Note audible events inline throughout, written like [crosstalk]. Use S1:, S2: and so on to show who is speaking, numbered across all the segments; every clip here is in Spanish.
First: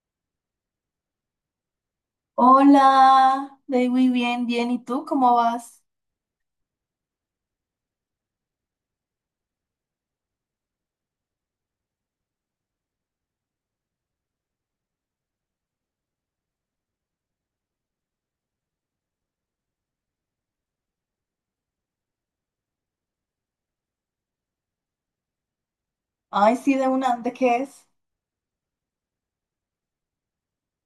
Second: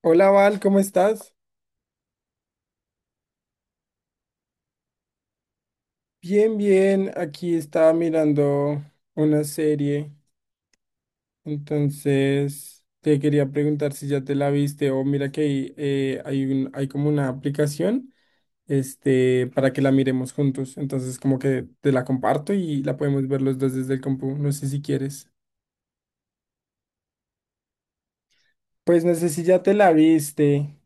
S1: Hola, Val, ¿cómo estás?
S2: Hola, Day, muy bien, bien. ¿Y tú cómo vas?
S1: Bien, bien. Aquí estaba mirando una serie, entonces te quería preguntar si ya te la viste o mira que hay, hay hay como una aplicación, para que la miremos juntos. Entonces como que te la comparto y la podemos ver los dos desde el compu. No sé si quieres.
S2: Ay, sí, de una, ¿de qué es?
S1: Pues no sé si ya te la viste.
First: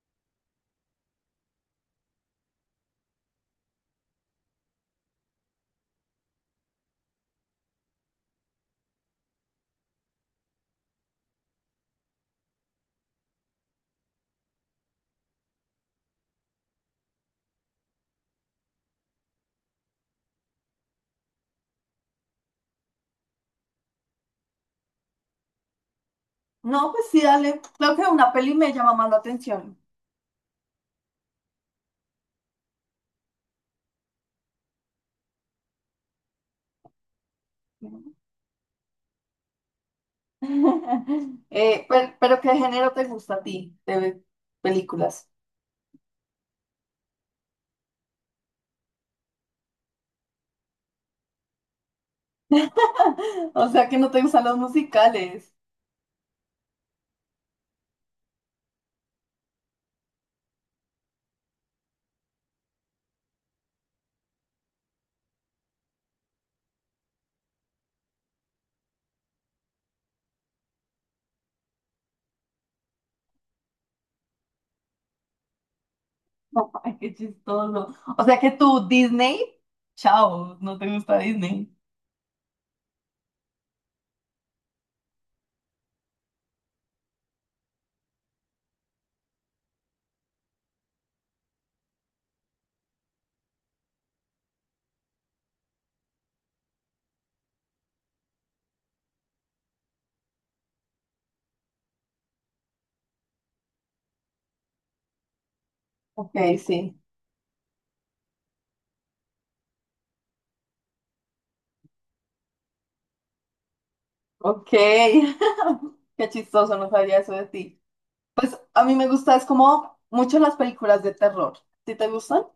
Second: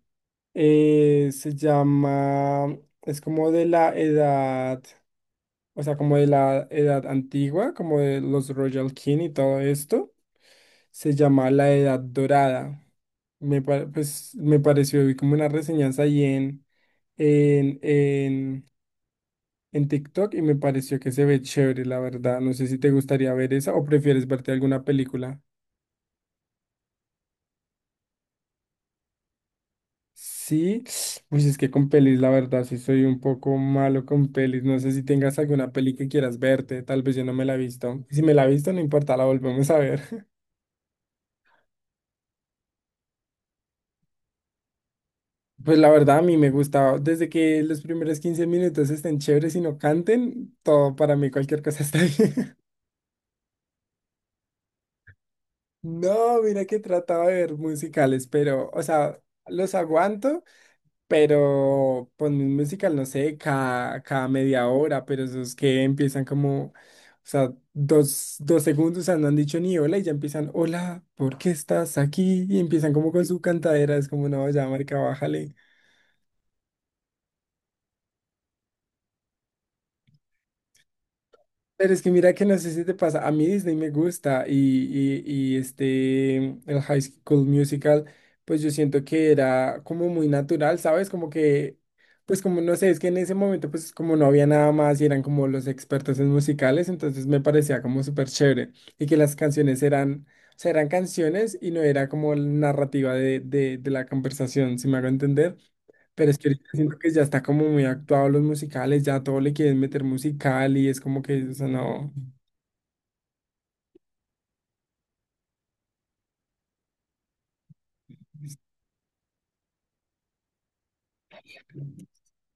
S1: Se llama, es como de la edad. O sea, como de la edad antigua, como de los Royal King y todo esto, se llama la Edad Dorada. Pues, me pareció, vi como una reseñanza ahí en, en, en TikTok y me pareció que se ve chévere, la verdad. No sé si te gustaría ver esa o prefieres verte alguna película.
S2: No, pues sí, dale. Creo que una peli me llama más la atención.
S1: Sí, [sniffs] pues es que con pelis, la verdad, sí soy un poco malo con pelis. No sé si tengas alguna peli que quieras verte, tal vez yo no me la he visto. Si me la he visto, no importa, la volvemos a ver.
S2: [laughs] Pero, ¿qué género te gusta a ti de películas?
S1: Pues la verdad a mí me gusta, desde que los primeros 15 minutos estén chéveres y no canten, todo para mí, cualquier cosa está bien. [laughs]
S2: [laughs] O sea, que no te gustan los musicales.
S1: No, mira que trataba de ver musicales, pero, o sea, los aguanto, pero ponme un musical, no sé, cada 1/2 hora, pero esos que empiezan como, o sea, 2 segundos, o sea, no han dicho ni hola y ya empiezan, hola, ¿por qué estás aquí? Y empiezan como con su cantadera, es como, no, ya, marica, bájale.
S2: [laughs] Ay, qué chistoso. O sea, que tú, Disney, chao, no te gusta Disney.
S1: Pero es que mira que no sé si te pasa, a mí Disney me gusta y el High School Musical, pues yo siento que era como muy natural, ¿sabes? Como que, pues como no sé, es que en ese momento pues como no había nada más y eran como los expertos en musicales, entonces me parecía como súper chévere y que las canciones eran, o sea, eran canciones y no era como la narrativa de la conversación, si me hago entender. Pero
S2: Ok,
S1: es que ahorita siento
S2: sí.
S1: que ya está como muy actuado los musicales, ya todo le quieren meter musical y es como que, o sea, no.
S2: Ok, [laughs] qué chistoso, no sabía eso de ti. A mí me gusta, es como mucho las películas de terror. ¿Sí te gustan?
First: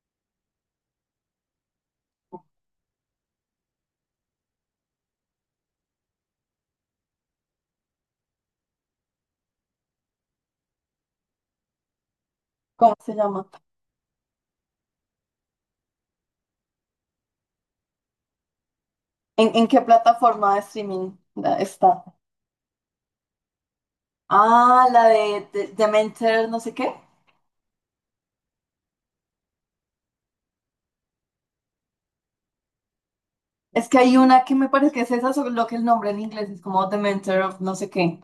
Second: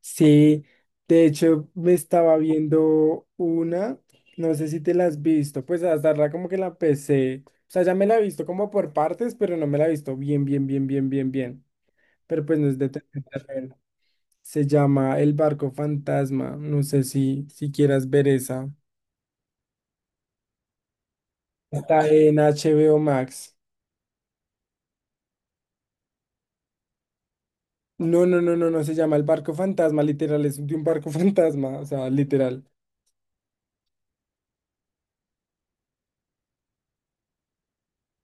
S1: Sí, de hecho me estaba viendo una, no sé si te la has visto, pues hasta la como que la empecé, o sea, ya me la he visto como por partes, pero no me la he visto bien, pero pues no es de
S2: ¿Cómo
S1: terror,
S2: se llama?
S1: terror. Se llama El Barco Fantasma, no sé si, si quieras ver esa.
S2: ¿En qué plataforma de streaming está?
S1: Está en HBO Max.
S2: Ah, la de, Dementor, no sé qué.
S1: No, no, no, no, no se llama el barco fantasma, literal, es de un barco [laughs] fantasma, o sea, literal.
S2: Es que hay una que me parece que es esa, solo que el nombre en inglés es como Dementor of no sé qué.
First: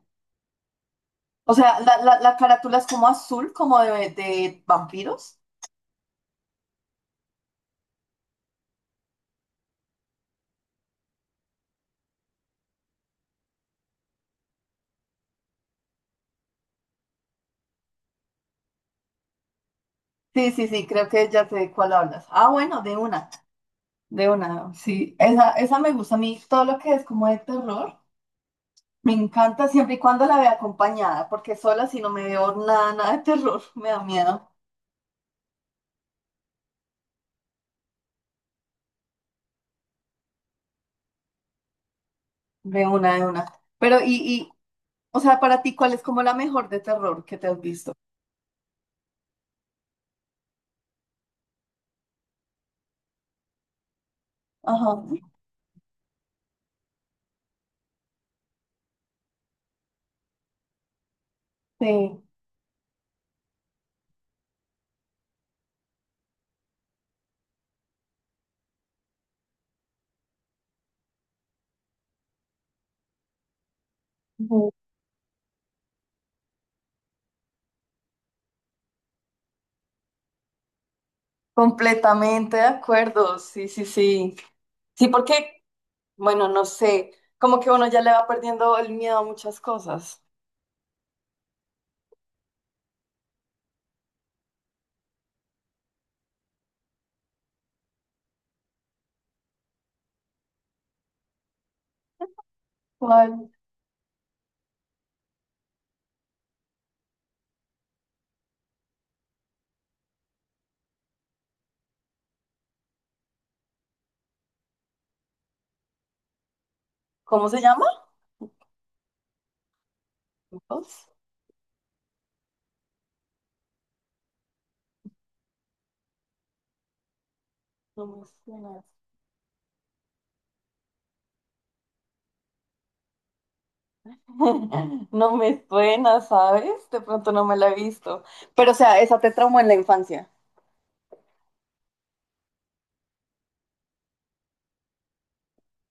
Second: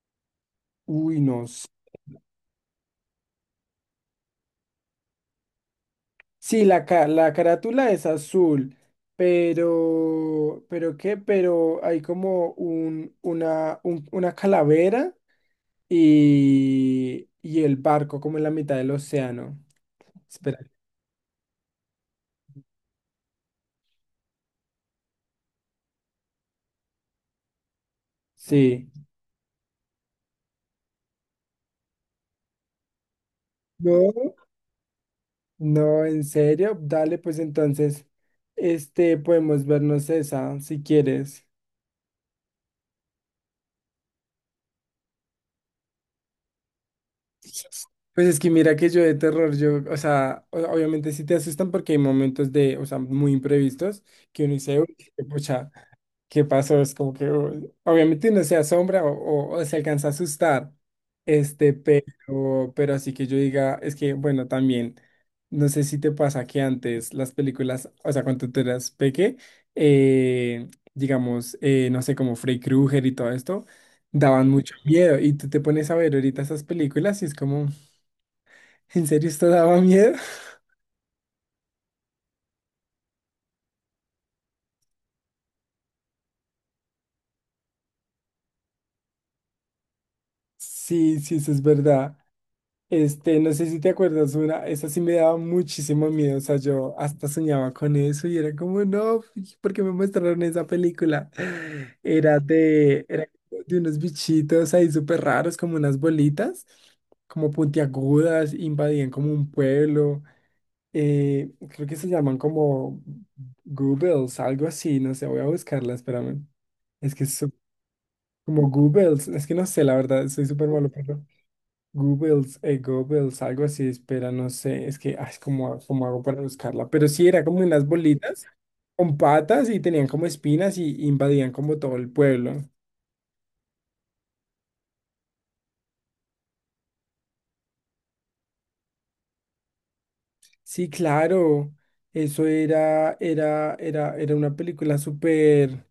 S1: Uy, no.
S2: O sea, la carátula es como azul, como de vampiros.
S1: Sí, la, la carátula es azul, pero qué, pero hay como una calavera y el barco como en la mitad del océano.
S2: Sí,
S1: Espera,
S2: sí, sí, creo que ya sé de cuál hablas. Ah, bueno, de una, sí. Esa me gusta a mí, todo lo que es como de terror.
S1: sí.
S2: Me encanta siempre y cuando la vea acompañada, porque sola si no me veo nada, nada de terror, [laughs] me da
S1: No,
S2: miedo.
S1: no, en serio, dale, pues entonces, podemos vernos esa, si quieres.
S2: De una, de una. Pero, y, o sea, para ti, ¿cuál es como la mejor de terror que te has visto?
S1: Pues es que mira que yo de terror, yo, o sea, obviamente sí te asustan porque hay momentos de, o sea, muy imprevistos que uno dice,
S2: Ajá,
S1: "Uy, qué pucha, ¿qué pasó? Es como que, uy, obviamente uno se asombra o se alcanza a asustar,
S2: sí.
S1: pero así que yo diga, es que, bueno, también, no sé si te pasa que antes las películas, o sea, cuando tú eras peque, eh, digamos, no sé, como Freddy Krueger y todo esto, daban
S2: Ujú.
S1: mucho miedo y tú te pones a ver ahorita esas películas y es como... ¿En serio esto daba miedo? [laughs]
S2: Completamente de acuerdo, sí, sí, sí. Sí, porque, bueno, no sé, como que uno ya le va perdiendo el miedo a muchas cosas.
S1: Sí, sí, eso es verdad. Este, no sé si te acuerdas una, esa sí me daba muchísimo miedo, o sea, yo hasta soñaba con eso y era como, no, ¿por qué me mostraron esa película? [laughs] Era
S2: ¿Cuál?
S1: de unos bichitos ahí súper raros, como unas bolitas, como puntiagudas, invadían como un pueblo, creo que se llaman como Googles, algo así, no sé, voy a buscarla, espérame. Es que es
S2: ¿Cómo se llama?
S1: como Goebbels, es que no sé, la verdad, soy súper malo,
S2: Us?
S1: pero Goebbels, Goebbels, algo así, espera, no sé, es que, ay, ¿cómo, cómo hago para buscarla? Pero sí, era como unas
S2: No me
S1: bolitas
S2: suena.
S1: con patas y tenían como espinas y invadían como todo el pueblo.
S2: [laughs] No me suena, ¿sabes? De pronto no me la he visto. Pero, o sea, esa te traumó en la infancia.
S1: Sí, claro, eso era una película súper,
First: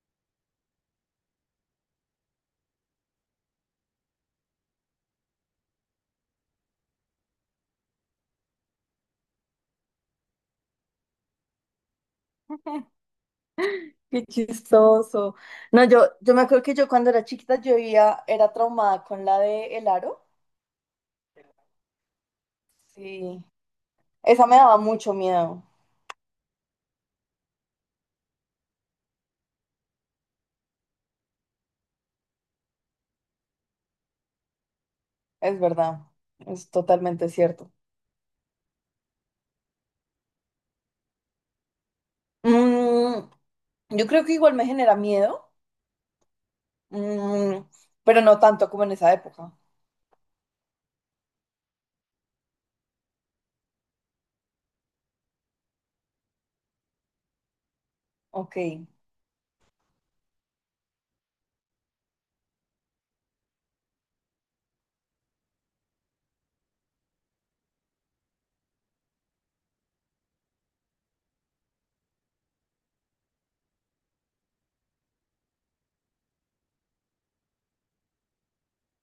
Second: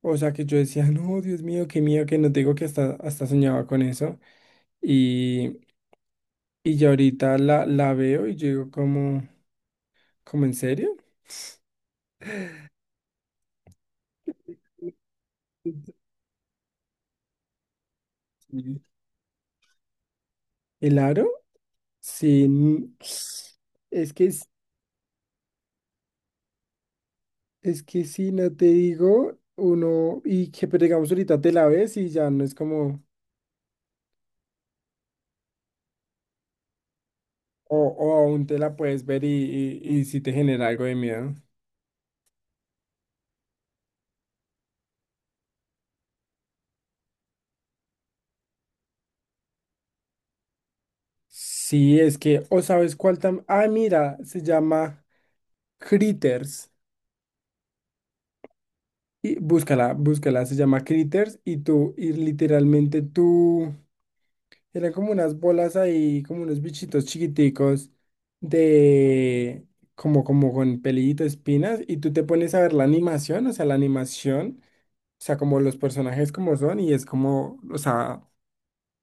S1: o sea, que yo decía, no, Dios mío, qué miedo, que no te digo que hasta soñaba con eso. Y, y ya ahorita la veo y yo digo como, ¿como en serio?
S2: [laughs] Qué chistoso. No, yo me acuerdo que yo cuando era chiquita yo era
S1: Sí.
S2: traumada con la de El Aro.
S1: ¿El aro? Sí.
S2: Sí.
S1: Es que,
S2: Esa me daba mucho miedo.
S1: es que si no te digo, uno, y que pero digamos ahorita te la ves y ya no es como,
S2: Es verdad. Es totalmente cierto.
S1: o aún te la puedes ver y si te genera algo de miedo.
S2: Mm, yo creo que igual me genera miedo, mm, pero no tanto como en esa época.
S1: Sí, es que, o sabes cuál tam, ah, mira, se llama Critters.
S2: Ok.
S1: Y búscala, búscala, se llama Critters y tú, y literalmente tú. Eran como unas bolas ahí, como unos bichitos chiquiticos de como, como con pelito, espinas, y tú te pones a ver la animación, o sea, la animación, o sea, como los personajes como son, y es como, o sea,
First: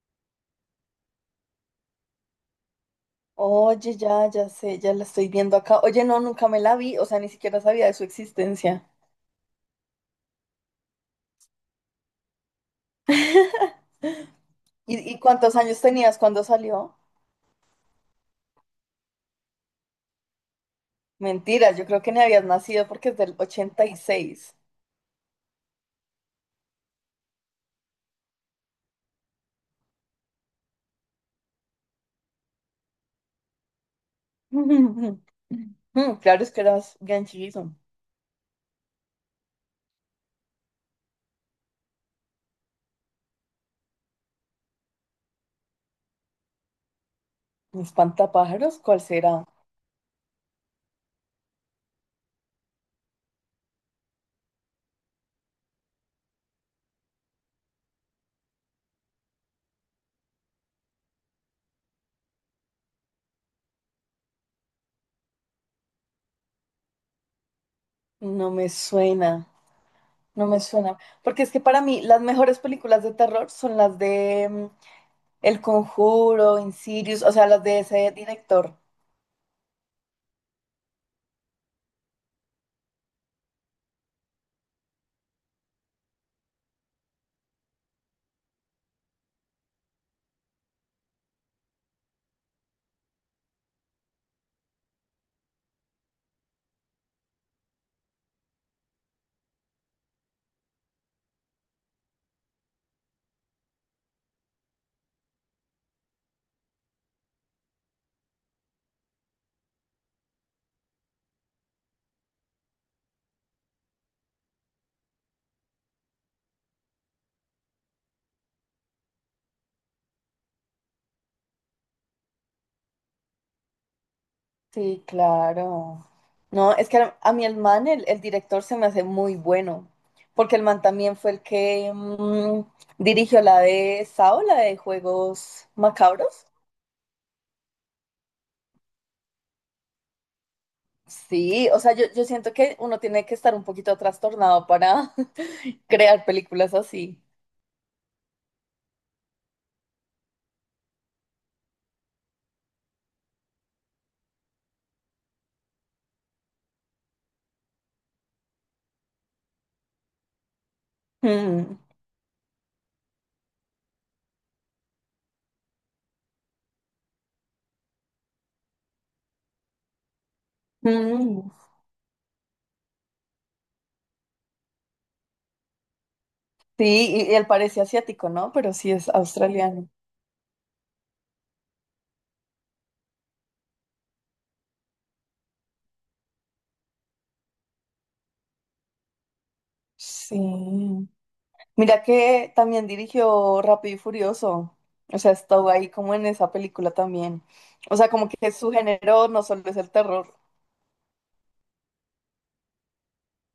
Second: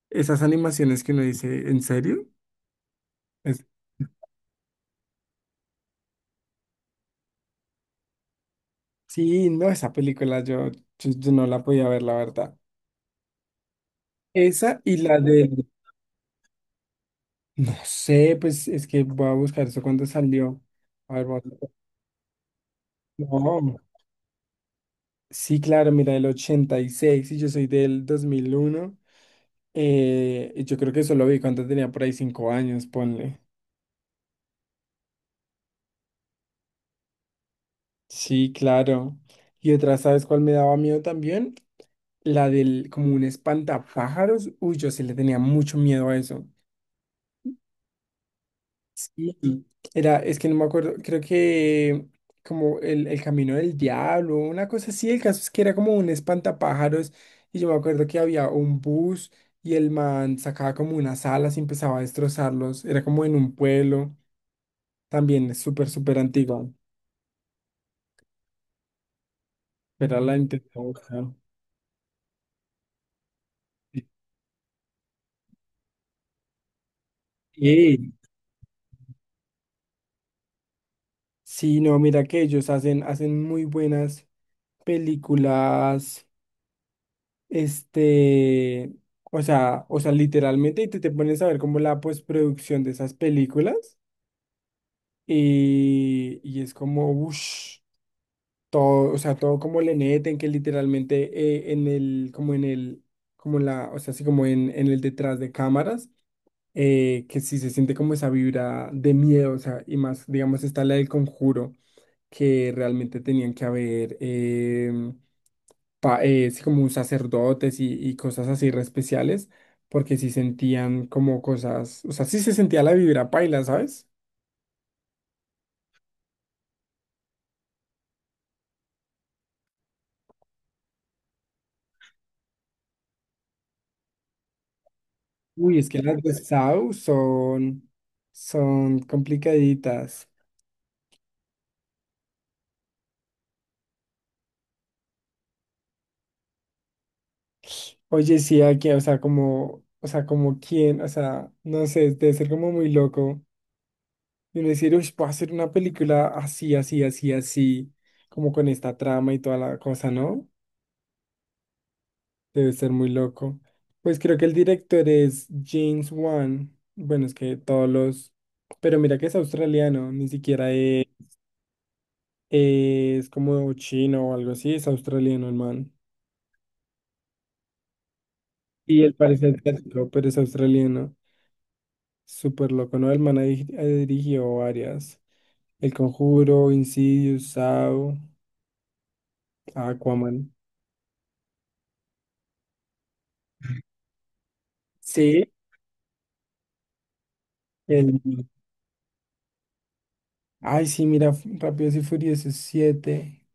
S1: esas animaciones que uno dice, ¿en serio? Es-
S2: Oye, ya sé, ya la estoy viendo acá. Oye, no, nunca me la vi, o sea, ni siquiera sabía de su existencia.
S1: sí, no, esa película yo no la podía ver, la verdad. Esa y
S2: ¿Y,
S1: la
S2: y
S1: de,
S2: cuántos años tenías cuando salió?
S1: no sé, pues es que voy a buscar eso cuando salió. A ver, vamos.
S2: Mentira, yo creo que ni habías nacido porque es del
S1: No.
S2: 86.
S1: Sí, claro, mira, el 86 y yo soy del 2001, y yo creo que eso lo vi cuando tenía por ahí 5 años, ponle.
S2: [laughs] Mm, claro, es que eras bien chiquito.
S1: Sí, claro. Y otra, ¿sabes cuál me daba miedo también? La del como un espantapájaros. Uy, yo sí le tenía mucho miedo a eso.
S2: ¿Un espantapájaros? ¿Cuál
S1: Sí,
S2: será?
S1: era, es que no me acuerdo, creo que como el camino del diablo, una cosa así, el caso es que era como un espantapájaros y yo me acuerdo que había un bus y el man sacaba como unas alas y empezaba a destrozarlos, era como en un pueblo, también es súper, súper antiguo,
S2: No me suena,
S1: pero la
S2: no me
S1: intenté
S2: suena.
S1: buscar.
S2: Porque es que para mí las mejores películas de terror son las de, mm, El Conjuro, Insidious, o sea, las de ese
S1: Sí,
S2: director.
S1: sí, no, mira que ellos hacen, hacen muy buenas películas. Este, o sea, literalmente, te pones a ver como la postproducción de esas películas, y es como, uff, todo, o sea, todo como le meten, que literalmente en el, como la, o sea, así como en el detrás de cámaras, que sí se siente como esa vibra de miedo, o sea, y más, digamos, está la del conjuro, que realmente tenían que haber, sí, como sacerdotes y cosas así re especiales, porque sí sentían como cosas, o sea, sí se sentía la vibra paila, ¿sabes?
S2: Sí, claro. No, es que a mí el man, el director se me hace muy bueno, porque el man también fue el que mm, dirigió la de Sao, la de Juegos
S1: Uy, es que las de
S2: Macabros.
S1: Sau son, son complicaditas.
S2: Sí, o sea, yo siento que uno tiene que estar un poquito trastornado para [laughs] crear películas así.
S1: Oye, sí, aquí, o sea, como quién, o sea, no sé, debe ser como muy loco. Y uno decir, uy, puedo hacer una película así, así, así, así, como con esta trama y toda la cosa, ¿no?
S2: Mm,
S1: Debe ser muy loco. Pues creo que el director es James Wan. Bueno, es que todos los... Pero mira que es australiano, ni siquiera
S2: mm.
S1: es como chino o algo así, es australiano el man.
S2: Sí, y él parece asiático, ¿no? Pero sí
S1: Y
S2: es
S1: él parece
S2: australiano.
S1: asiático, pero es australiano. Súper loco, ¿no? El man ha dirigido varias. El Conjuro, Insidious, Saw, Aquaman.
S2: Sí. Mira que también dirigió Rápido y Furioso. O sea,
S1: Sí.
S2: estuvo ahí como en esa película también. O sea,
S1: El...
S2: como que su género no solo es el terror.
S1: Ay, sí, mira, Rápidos y Furiosos 7,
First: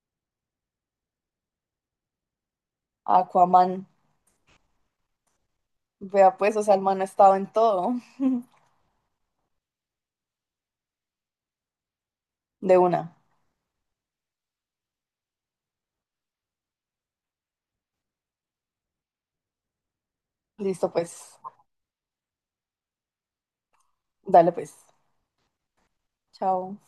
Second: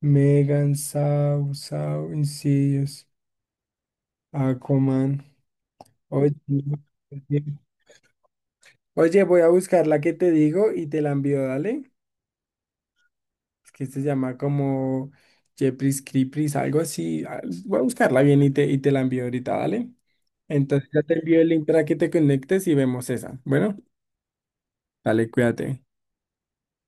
S1: Megan, Saw, Insidious.
S2: Aquaman.
S1: Aquaman. Oye,
S2: Vea pues, o sea,
S1: no,
S2: el man ha
S1: pues,
S2: estado en todo.
S1: oye, voy a buscar la que te digo y te la envío, dale.
S2: De una.
S1: Es que se llama como Jepris Creepers, algo así. Ah, voy a buscarla bien y te la envío ahorita, dale. Entonces
S2: Listo
S1: ya te
S2: pues.
S1: envío el link para que te conectes y vemos esa. Bueno,
S2: Dale pues.
S1: dale, cuídate.
S2: Chao.